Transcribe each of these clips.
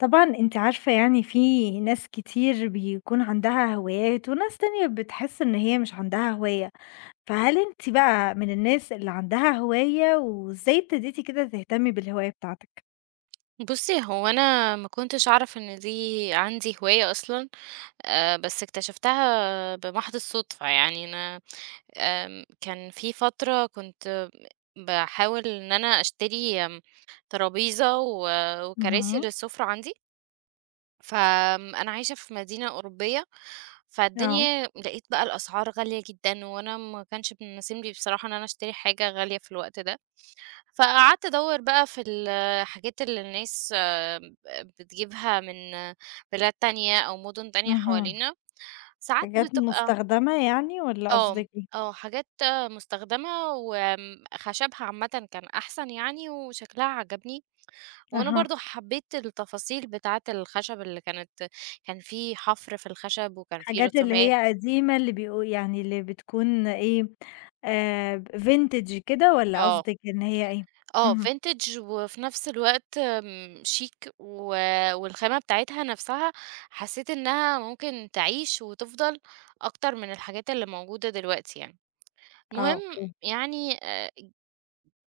طبعًا أنتِ عارفة، في ناس كتير بيكون عندها هوايات، وناس تانية بتحس إن هي مش عندها هواية، فهل أنتِ بقى من الناس اللي عندها هواية، وإزاي ابتديتِ كده تهتمي بالهواية بتاعتك؟ بُصّي، هو أنا ما كنتش أعرف إن دي عندي هواية أصلًا. بس اكتشفتها بمحض الصدفة، يعني أنا كان في فترة كنت باحاول إن أنا أشتري ترابيزة و وكراسي اهم. للسفرة عندي، فأنا عايشة في مدينة أوروبية، آه. فالدنيا لقيت بقى الأسعار غالية جدًا، وأنا ما كانش بيناسبني بصراحة إن أنا أشتري حاجة غالية في الوقت ده. فقعدت أدوّر بقى في الحاجات اللي الناس بتجيبها من بلاد تانية أو مُدن تانية اهم. حوالينا، ساعات حاجات بتبقى مستخدمة يعني والّا آه، قصدِك إيه؟ حاجات مستخدمة خشبها عامةً كان أحسن يعني وشكلها عجبني، وأنا أها. برضه حبيت التفاصيل بتاعة الخشب اللي كان في حفر في الخشب وكان في حاجات اللي رسومات. هي قديمة اللي بيقو يعني اللي بتكون إيه، vintage كده والّا آه. قصدِك إن هي إيه؟ اهم. vintage وفي نفس الوقت شيك، والخامة بتاعتها نفسها حسيت إنها ممكن تعيش وتفضل أكتر من الحاجات اللي موجودة دلوقتي يعني. آه، المهم، أوكي. يعني آآ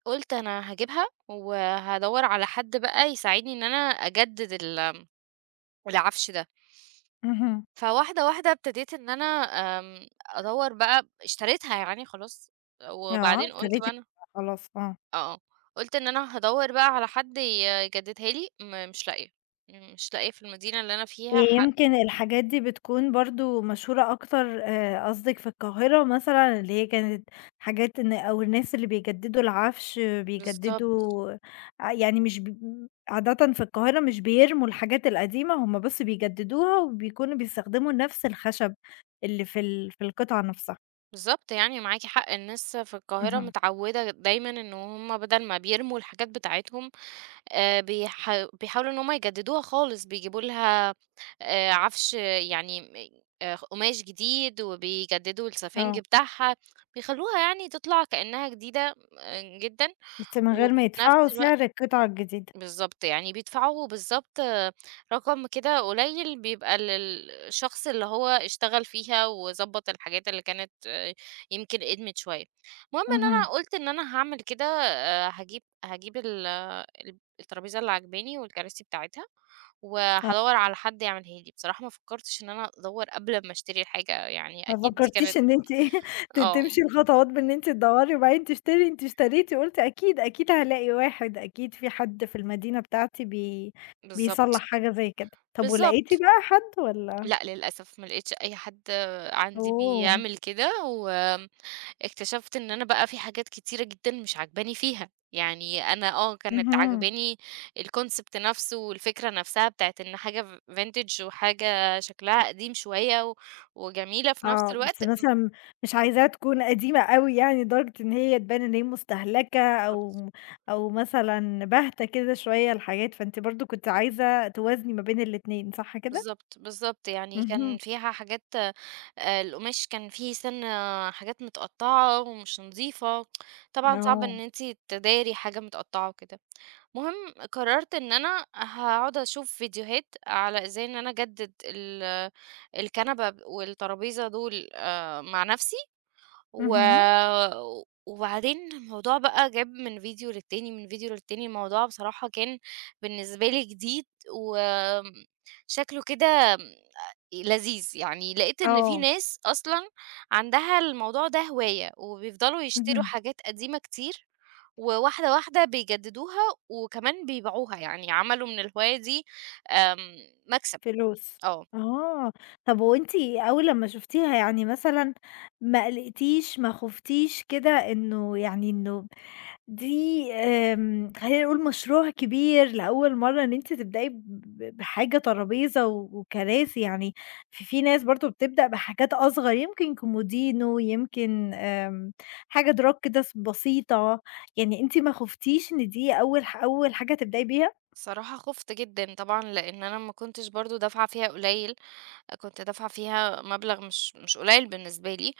قُلت أنا هاجيبها وهادوّر على حد بقى يساعدني إن أنا أجدد العفش ده. اهم. فواحدة، واحدة ابتديت إن أنا أدوّر بقى، اشتريتها يعني خلاص. آه، وبعدين قُلت ابتديتِ بقى أنا خلاص. آه. آه، قُلت إن أنا هادوّر بقى على حد يجددها لي، مش لاقية، في المدينة اللي أنا فيها حد. يمكن الحاجات دي بتكون برضه مشهورة أكتر، قصدِك في القاهرة مثلًا، اللي هي كانت حاجات إن أو الناس اللي بيجددوا العفش، بالضبط، بيجددوا. يعني مش ب عادةً في القاهرة مش بيرموا الحاجات القديمة، هم بس بيجددوها وبيكونوا بيستخدموا نفس الخشب اللي في القطعة نفسها. بالضبط، يعني معاكِ حق. الناس في القاهرة اهم. متعوّدة دايمًا إن هُم بدل ما بيرموا الحاجات بتاعتهم، آآ، بيح بيحاولوا إن هُم يجددوها خالص، بيجيبوا لها عفش يعني، م قماش جديد، وبيجددوا السفنج آه، بتاعها، بيخلّوها يعني تطلع كأنها جديدة جدًا. بس من غير وفي ما نفس يدفعوا الوقت سعر القطعة الجديدة. بالضبط، يعني بيدفعوا بالضبط رقم كده قليل بيبقى للشخص اللي هو اشتغل فيها وضبّط الحاجات اللي كانت يمكن قدمِت شوية. المهم إن أنا اهم. قُلت إن أنا هاعمل كده، هاجيب ال ال الترابيزة اللي عاجباني والكراسي بتاعتها، وهادوّر على حد يعملها لي. بصراحة ما فكّرتش إن أنا أدوّر قبل ما أشتري الحاجة، يعني ما أكيد دي فكرتيش كانت إن أنتِ آه، تمشي الخطوات بإن أنتِ تدوّري وبعدين تشتري، أنتِ اشتريتِ قُلتِ أكيد، أكيد هالاقي واحد، أكيد في حد في المدينة بتاعتي بيصلّح بالضبط، حاجة زي كده. طب ولقيتِ بالضبط. بقى حد والّا؟ لأ، للأسف ما لقيتش أي حد عندي أوه! بيعمل كده. و اكتشفت إن أنا بقى في حاجات كتيرة جدًا مش عاجباني فيها، يعني أنا كانت اهم. عاجباني الconcept نفسه والفكرة نفسها بتاعة إن حاجة vintage وحاجة شكلها قديم شوية وجميلة في نفس آه، بس الوقت. مثلًا مش عايزاها تكون قديمة أوي، يعني لدرجة إن هي تبان إن هي مستهلكة، بالضبط، أو أو مثلًا باهتة كده شوية الحاجات، فأنتِ برضه كنتِ عايزة توازني ما بين الاتنين، صح كده؟ بالضبط، بالضبط، يعني كان اهم. فيها حاجات، القماش كان فيه سِنّة، حاجات متقطعة ومش نضيفة، طبعًا صعب آه. إن أنتِ تداري حاجة متقطعة وكده. المهم، قررت إن أنا هاقعد أشوف فيديوهات على إزاي إن أنا أجدد الكنبة والترابيزة دول مع نفسي. و اهم. وبعدين الموضوع بقى جاب من فيديو للتاني، من فيديو للتاني. الموضوع بصراحة كان بالنسبة لي جديد وآمم شكله كده لذيذ، يعني لقيت إن في آه. ناس أصلًا عندها الموضوع ده هواية، وبيفضلوا يشتروا اهم. حاجات قديمة كتير، وواحدة، واحدة بيجددوها وكمان بيبيعوها، يعني عملوا من الهواية دي آمم مكسب. فلوس. آه. آه، طب وأنتِ أول لمّا شُفتيها، يعني مثلًا ما قلقتيش، ما خُفتيش كده، إنه دي خلّينا نقول مشروع كبير لأول مرّة، إن أنتِ تبدئي بحاجة ترابيزة وكراسي، يعني في ناس برضه بتبدأ بحاجات أصغر، يمكن كومودينو، يمكن حاجة دراج كده بسيطة، يعني أنتِ ما خُفتيش إن دي أول حاجة هتبدئي بيها؟ الصراحة خُفت جدًا طبعًا، لإن أنا ما كنتش برضه دافعة فيها قليل، كنت دافعة فيها مبلغ مش قليل بالنسبة لي،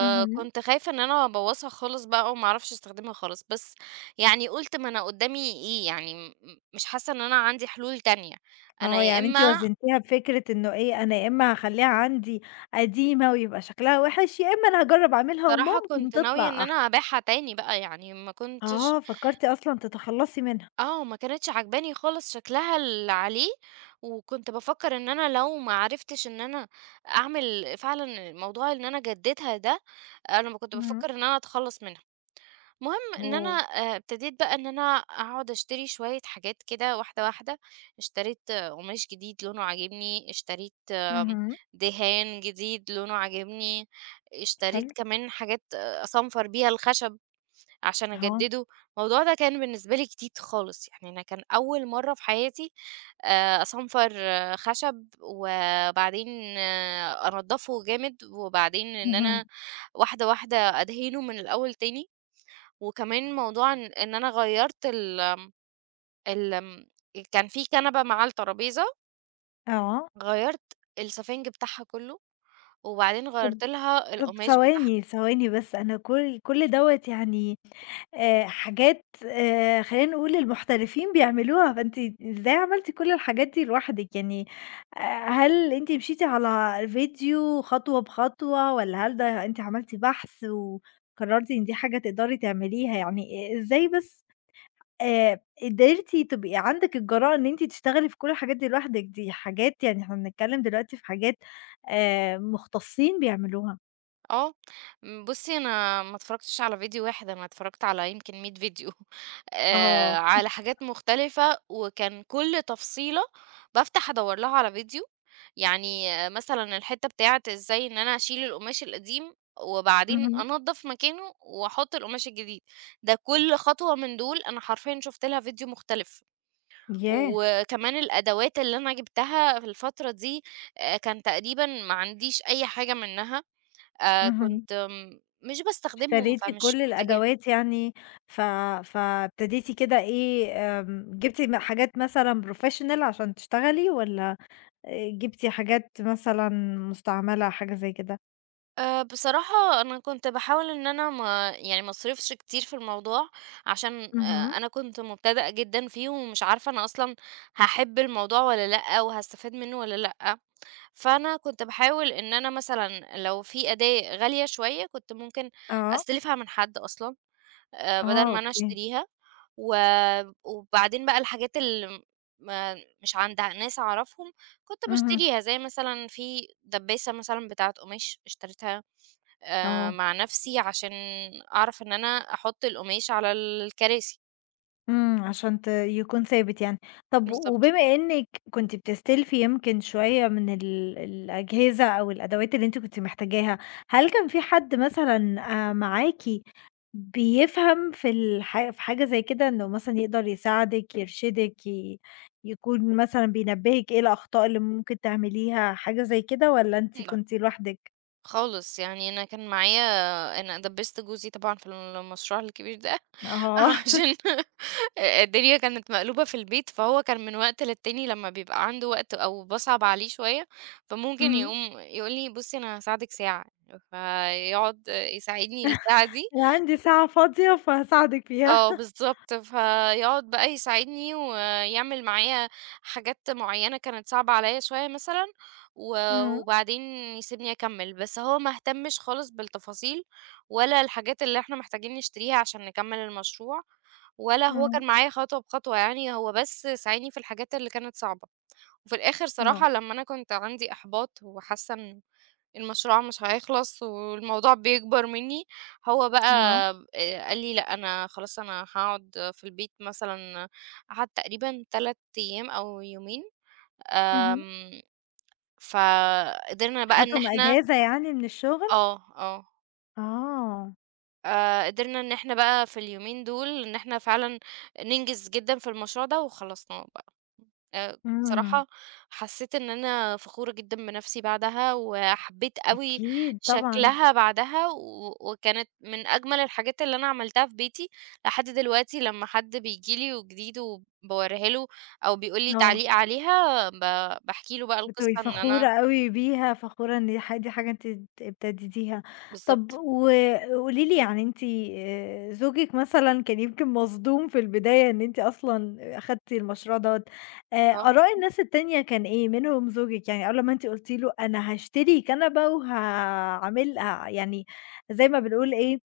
اهم. خايفة إن أنا أبوّظها خالص بقى وما أعرفش أستخدمها خالص. بس يعني قُلت، ما أنا قدّامي إيه يعني، مش حاسة إن أنا عندي حلول تانية، أنا آه، يا يعني أنتِ إمّا. وزّنتيها بفكرة إنه إيه، أنا يا إمّا هاخلّيها عندي قديمة ويبقى شكلها وِحِش، يا إمّا أنا هاجرّب أعملها بصراحة وممكن كنت ناوية إن تطلع أنا أحسن. أبيعها تاني بقى، يعني ما كنتش آه، فكّرتِ أصلًا تتخلّصي منها. آه، ما كانتش عاجباني خالص شكلها اللي عليه، وكنت بافكّر إن أنا لو ما عرفتش إن أنا أعمل فعلًا الموضوع إن أنا أجددها ده، أنا كنت اهم. بافكّر إن أنا أتخلّص منها. المهم إن أنا أوه! ابتديت بقى إن أنا أقعد أشتري شوية حاجات كده، واحدة، واحدة. اشتريت قماش جديد لونه عاجبني، اشتريت اهم. دهان جديد لونه عاجبني، اشتريت حلو. كمان حاجات أصنفر بيها الخشب عشان آه. أجدده. الموضوع ده كان بالنسبة لي جديد خالص، يعني أنا كان أول مرّة في حياتي أصنفر خشب، وبعدين أنضّفه جامد، وبعدين إن اهم. أنا واحدة، واحدة أدهنه من الأول تاني. وكمان موضوع إن أنا غيّرت ال ال آمم، كان في كنبة مع الترابيزة، آه. غيّرت السفنج بتاعها كلّه، وبعدين طَب غيّرت لها طب القماش بتاعها. ثواني، ثواني، بس أنا كل دوّة، يعني حاجات خلّينا نقول المحترفين بيعملوها، فأنتِ إزاي عملتِ كل الحاجات دي لوحدِك؟ يعني آآ هل أنتِ مشيتِ على فيديو خطوة بخطوة، والّا هل ده أنتِ عملتِ بحث وقررتِ إن دي حاجة تقدري تعمليها؟ يعني إزاي بس قدرتِ تبقي عندِك الجرأة إن أنتِ تشتغلي في كل الحاجات دي لوحدِك؟ دي حاجات، يعني إحنا بنتكلّم دلوقتي في حاجات مختصين بيعملوها. آه، بُصّي، أنا ما اتفرّجتش على فيديو واحد، أنا اتفرّجت على يمكن 100 فيديو آه. على حاجات مختلفة، وكان كل تفصيلة بافتح أدوّر لها على فيديو، يعني مثلًا الحتّة بتاعة إزاي إن أنا أشيل القماش القديم، وبعدين اهم. أنضّف مكانه وأحط القماش الجديد، ده كل خطوة من دول أنا حرفيًا شُفت لها فيديو مختلف. ياه! وكمان الأدوات اللي أنا جِبتها في الفترة دي، كان تقريبًا ما عنديش أي حاجة منها، اهم، كنت مش باستخدمهم، اشتريتِ فمش كل محتاجاهم. الأدوات يعني. ف فابتديتِ كده إيه، جبتِ حاجات مثلًا professional عشان تشتغلي، والّا جبتِ حاجات مثلًا مستعملة، حاجة زي كده؟ بصراحة أنا كنت باحاول إن أنا، ما يعني، ما أصرفش كتير في الموضوع، عشان اهم. أنا كنت مبتدئة جدًا فيه، ومش عارفة أنا أصلًا هاحب الموضوع والّا لأ، وهاستفاد منه والّا لأ. فأنا كنت باحاول إن أنا مثلًا لو في أداة غالية شوية، كنت ممكن آه. أستلفها من حد أصلًا، آه، بدل ما أنا أوكي. أشتريها. و وبعدين بقى الحاجات اللي ما مش عند ناس أعرفهم، كنت اهم. باشتريها، زي مثلًا في دبّاسة مثلًا بتاعة قماش اشتريتها آه. مع نَفْسي، عشان أعرف إن أنا أحُط القماش على الكراسي. إمم، عشان يكون ثابت يعني. طب بالضبط. وبما إنِّك كنتِ بتستلفي يمكن شوية من الأجهزة أو الأدوات اللي أنتِ كنتِ محتاجاها، هل كان في حد مثلًا معاكِ بيفهم في الح في حاجة زي كده، إنه مثلًا يقدر يساعدِك، يرشدِك، يكون مثلًا بينبهِك إيه الأخطاء اللي ممكن تعمليها، حاجة زي كده، والّا أنتِ لأ، كنتِ لوحدِك؟ خالص، يعني أنا كان معايا، أنا دبّست جوزي طبعًا في المشروع الكبير ده آه. عشان الدنيا كانت مقلوبة في البيت، فهو كان من وقت للتاني لمّا بيبقى عنده وقت أو باصعب عليه شوية، فممكن اهم. يقوم يقول لي: "بُصّي أنا هاساعدِك ساعة." فيقعد يساعدني الساعة دي. أنا عندي ساعة فاضية فهاساعدِك فيها. آه بالضبط، فيقعد بقى يساعدني ويعمل معايا حاجات معيّنة كانت صعبة عليَّ شوية مثلًا، و اهم. وبعدين يسيبني أكمّل، بس هو ما اهتمش خالص بالتفاصيل، ولا الحاجات اللي إحنا محتاجين نشتريها عشان نكمّل المشروع، ولا هو اهم. كان معايا خطوة بخطوة يعني، هو بس ساعدني في الحاجات اللي كانت صعبة. وفي الآخر آه. صراحة لمّا أنا كنت عندي إحباط وحاسة إن المشروع مش هيخلص والموضوع بيكبر منّي، هو آه. بقى قال لي: "لأ، أنا خلاص أنا هاقعد في البيت." مثلًا قعد تقريبًا 3 أيام أو يومين. اهم. آمم فقدرنا بقى إن أخدتم إحنا، إجازة يعني من الشغل؟ آه، آه، آه. قدرنا إن إحنا بقى في اليومين دول إن إحنا فعلًا ننجز جدًا في المشروع ده وخلصناه. آآ إمم. بصراحة حسّيت إن أنا فخورة جدًا بنَفْسي بعدها، وحبّيت أوي أكيد طبعًا. شكلها بعدها، وكانت من أجمل الحاجات اللي أنا عملتها في بيتي، لحد دلوقتي لمّا حد بييجي لي وجديد وباورّيها له أو بيقول لي آه. تعليق عليها، باحكي له بقى القصّة بتبقي إن أنا. فخورة أوي بيها، فخورة إن دي حاجة أنتِ ابتديتيها. طب بالضبط، وقولي لي، يعني أنتِ زوجِك مثلًا كان يمكن مصدوم في البداية إن أنتِ أصلًا أخدتِ المشروع دوّة. آآ آه. آراء الناس التانية كان إيه؟ منهم زوجِك، يعني أول لمّا أنتِ قُلتِ له أنا هاشتري كنبة وهاعمل يعني زي ما بنقول إيه،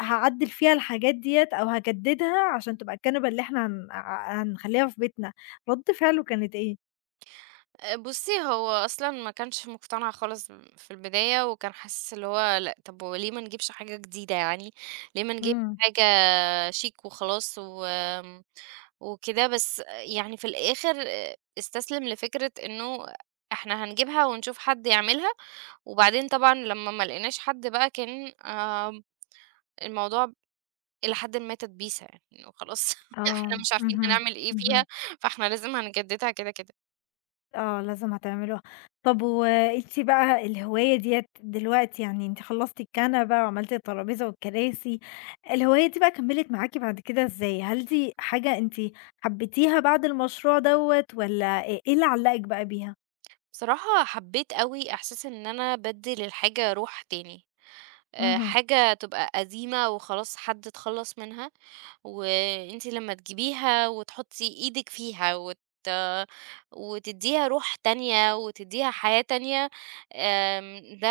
هاعدّل فيها الحاجات ديّة، أو هاجددها عشان تبقى الكنبة اللي إحنا هن ع هنخلّيها في بيتنا، رد فعله كانت إيه؟ بُصّي، هو أصلًا ما كانش مقتنع خالص في البداية وكان حاسس اللي هو، لأ، طَب وليه ما نجيبش حاجة جديدة يعني، ليه ما نجيبش إمم. حاجة شيك وخلاص و آمم، وكده. بس يعني في الآخر استسلم لفكرة إنه إحنا هنجيبها ونشوف حد يعملها، وبعدين طبعًا لمّا ما لقيناش حد بقى، كان الموضوع إلى حدٍ ما تدبيسة يعني، إنه خلاص آه. إحنا مش عارفين اهم. هنعمل إيه اهم. فيها، فإحنا لازم هنجددها كده، كده. آه، لازم هتعملوها. طب وأنتِ بقى الهواية ديّة دلوقتي، يعني أنتِ خلّصتِ الكنبة وعملتِ الترابيزة والكراسي، الهواية دي بقى كمّلت معاكِ بعد كده إزاي؟ هل دي حاجة أنتِ حبيتيها بعد المشروع دوّة، والّا إيه اللي علّقِك بقى بيها؟ بصراحة حبيت أوي إحساس إن أنا بادّي للحاجة روح تاني. اهم. حاجة تبقى قديمة وخلاص حد اتخلّص منها، وأنتِ لمّا تجيبيها وتحطّي إيدِك فيها وتدّيها روح تانية وتدّيها حياة تانية، ده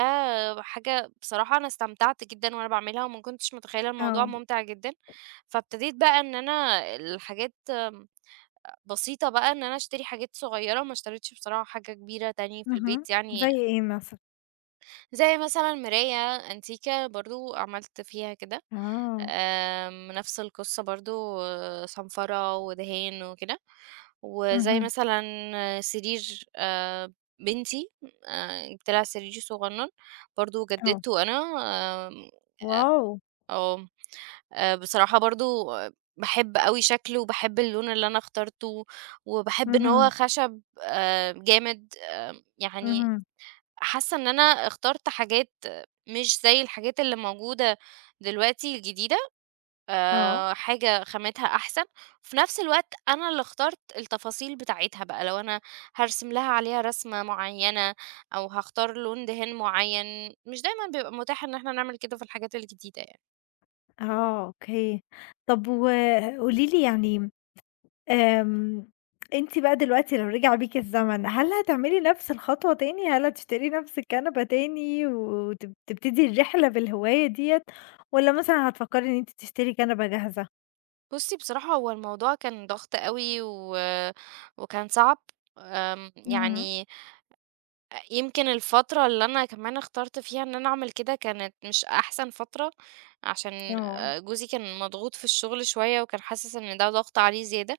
حاجة بصراحة أنا استمتعت جدًا وأنا باعملها، وما كنتش متخيّلة الموضوع آه. ممتع جدًا. فابتديت بقى إن أنا الحاجات بسيطة بقى، إن أنا أشتري حاجات صغيّرة، ما اشتريتش بصراحة حاجة كبيرة تاني في اهم. البيت يعني. زي إيه مثلًا؟ زي مثلًا مراية أنتيكة برضه عملت فيها كده. آه. نفس القصة برضه، صنفرة ودهان وكده. وزي اهم. مثلًا سرير بنتي، جِبت لها سرير صغنّن برضه آه. جددته أنا. آمم، واو! آه، بصراحة برضه باحب أوي شكله وباحب اللون اللي أنا اخترته، وباحب إن هو اهم. خشب جامد، يعني اهم. حاسة إن أنا اخترت حاجات مش زي الحاجات اللي موجودة دلوقتي الجديدة. آه. حاجة خامتها أحسن، وفي نفس الوقت أنا اللي اخترت التفاصيل بتاعتها بقى، لو أنا هارسم لها عليها رسمة معيّنة أو هاختار لون دهان معيّن، مش دايمًا بيبقى متاح إن إحنا نعمل كده في الحاجات الجديدة يعني. آه، أوكي. طب وقولي لي يعني، آمم، أنتِ بقى دلوقتي لو رجع بيكِ الزمن، هل هتعملي نفس الخطوة تاني؟ هل هتشتري نفس الكنبة تاني تبتدي الرحلة بالهواية ديّة، والّا مثلًا هتفكّري إن أنتِ تشتري كنبة جاهزة؟ بُصّي، بصراحة هو الموضوع كان ضغط أوي وكان صعب. اهم. يعني يمكن الفترة اللي أنا كمان اخترت فيها إن أنا أعمل كده كانت مش أحسن فترة، عشان آه. جوزي كان مضغوط في الشغل شوية وكان حاسس إن ده ضغط عليه زيادة.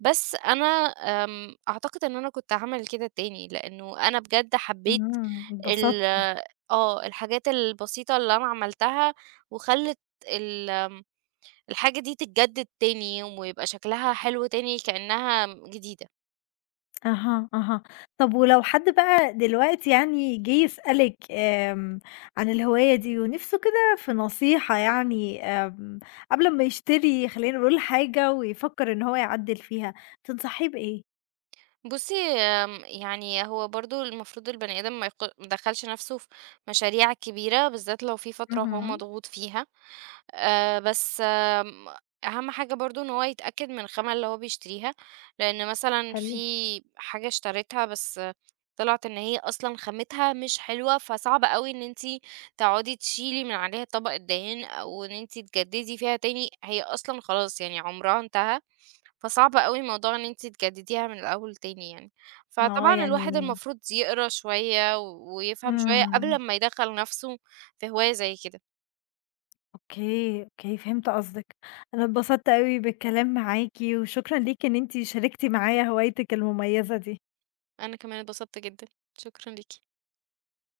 بس أنا أعتقد إن أنا كنت هاعمل كده تاني، لإنه أنا بجد حبيت إمم، ال اتبسطتِ. آه، الحاجات البسيطة اللي أنا عملتها وخلّت ال آمم، الحاجة دي تتجدد تاني ويبقى شكلها حلو تاني كإنها جديدة. أها، أها. طب ولو حد بقى دلوقتي يعني جه يسألِك، عن الهواية دي ونِفسه كده في نصيحة، يعني آمم، قبل أمّا يشتري خلّينا نقول حاجة ويفكّر إن هو يعدّل فيها، تنصحيه بإيه؟ بُصّي، يعني هو برضه المفروض البني آدم ما يدخّلش نَفْسه في مشاريع كبيرة، بالذات لو في فترة هو اهم. مضغوط فيها. بس أهم حاجة برضه إن هو يتأكد من الخامة اللي هو بيشتريها، لإن مثلًا حلو. في حاجة اشتريتها بس طلعت إن هي أصلًا خامتها مش حلوة، فصعب أوي إن أنتِ تقعدي تشيلي من عليها طبقة دهان أو إن أنتِ تجددي فيها تاني، هي أصلًا خلاص يعني عمرها انتهى، فصعب أوي موضوع إن أنتِ تجدديها من الأول تاني يعني. آه، فطبعًا الواحد يعني المفروض يقرا شوية ويفهم شوية قبل إمم. أمّا يدخّل نَفْسه في هواية زي كده. أوكي، أوكي، فهمت قصدِك. أنا اتبسطت أوي بالكلام معاكِ، وشكرًا ليكِ إن أنتِ شاركتِ معايا هوايتِك المميزة دي. أنا كمان اتبسطت جدًا، شكرًا ليكِ.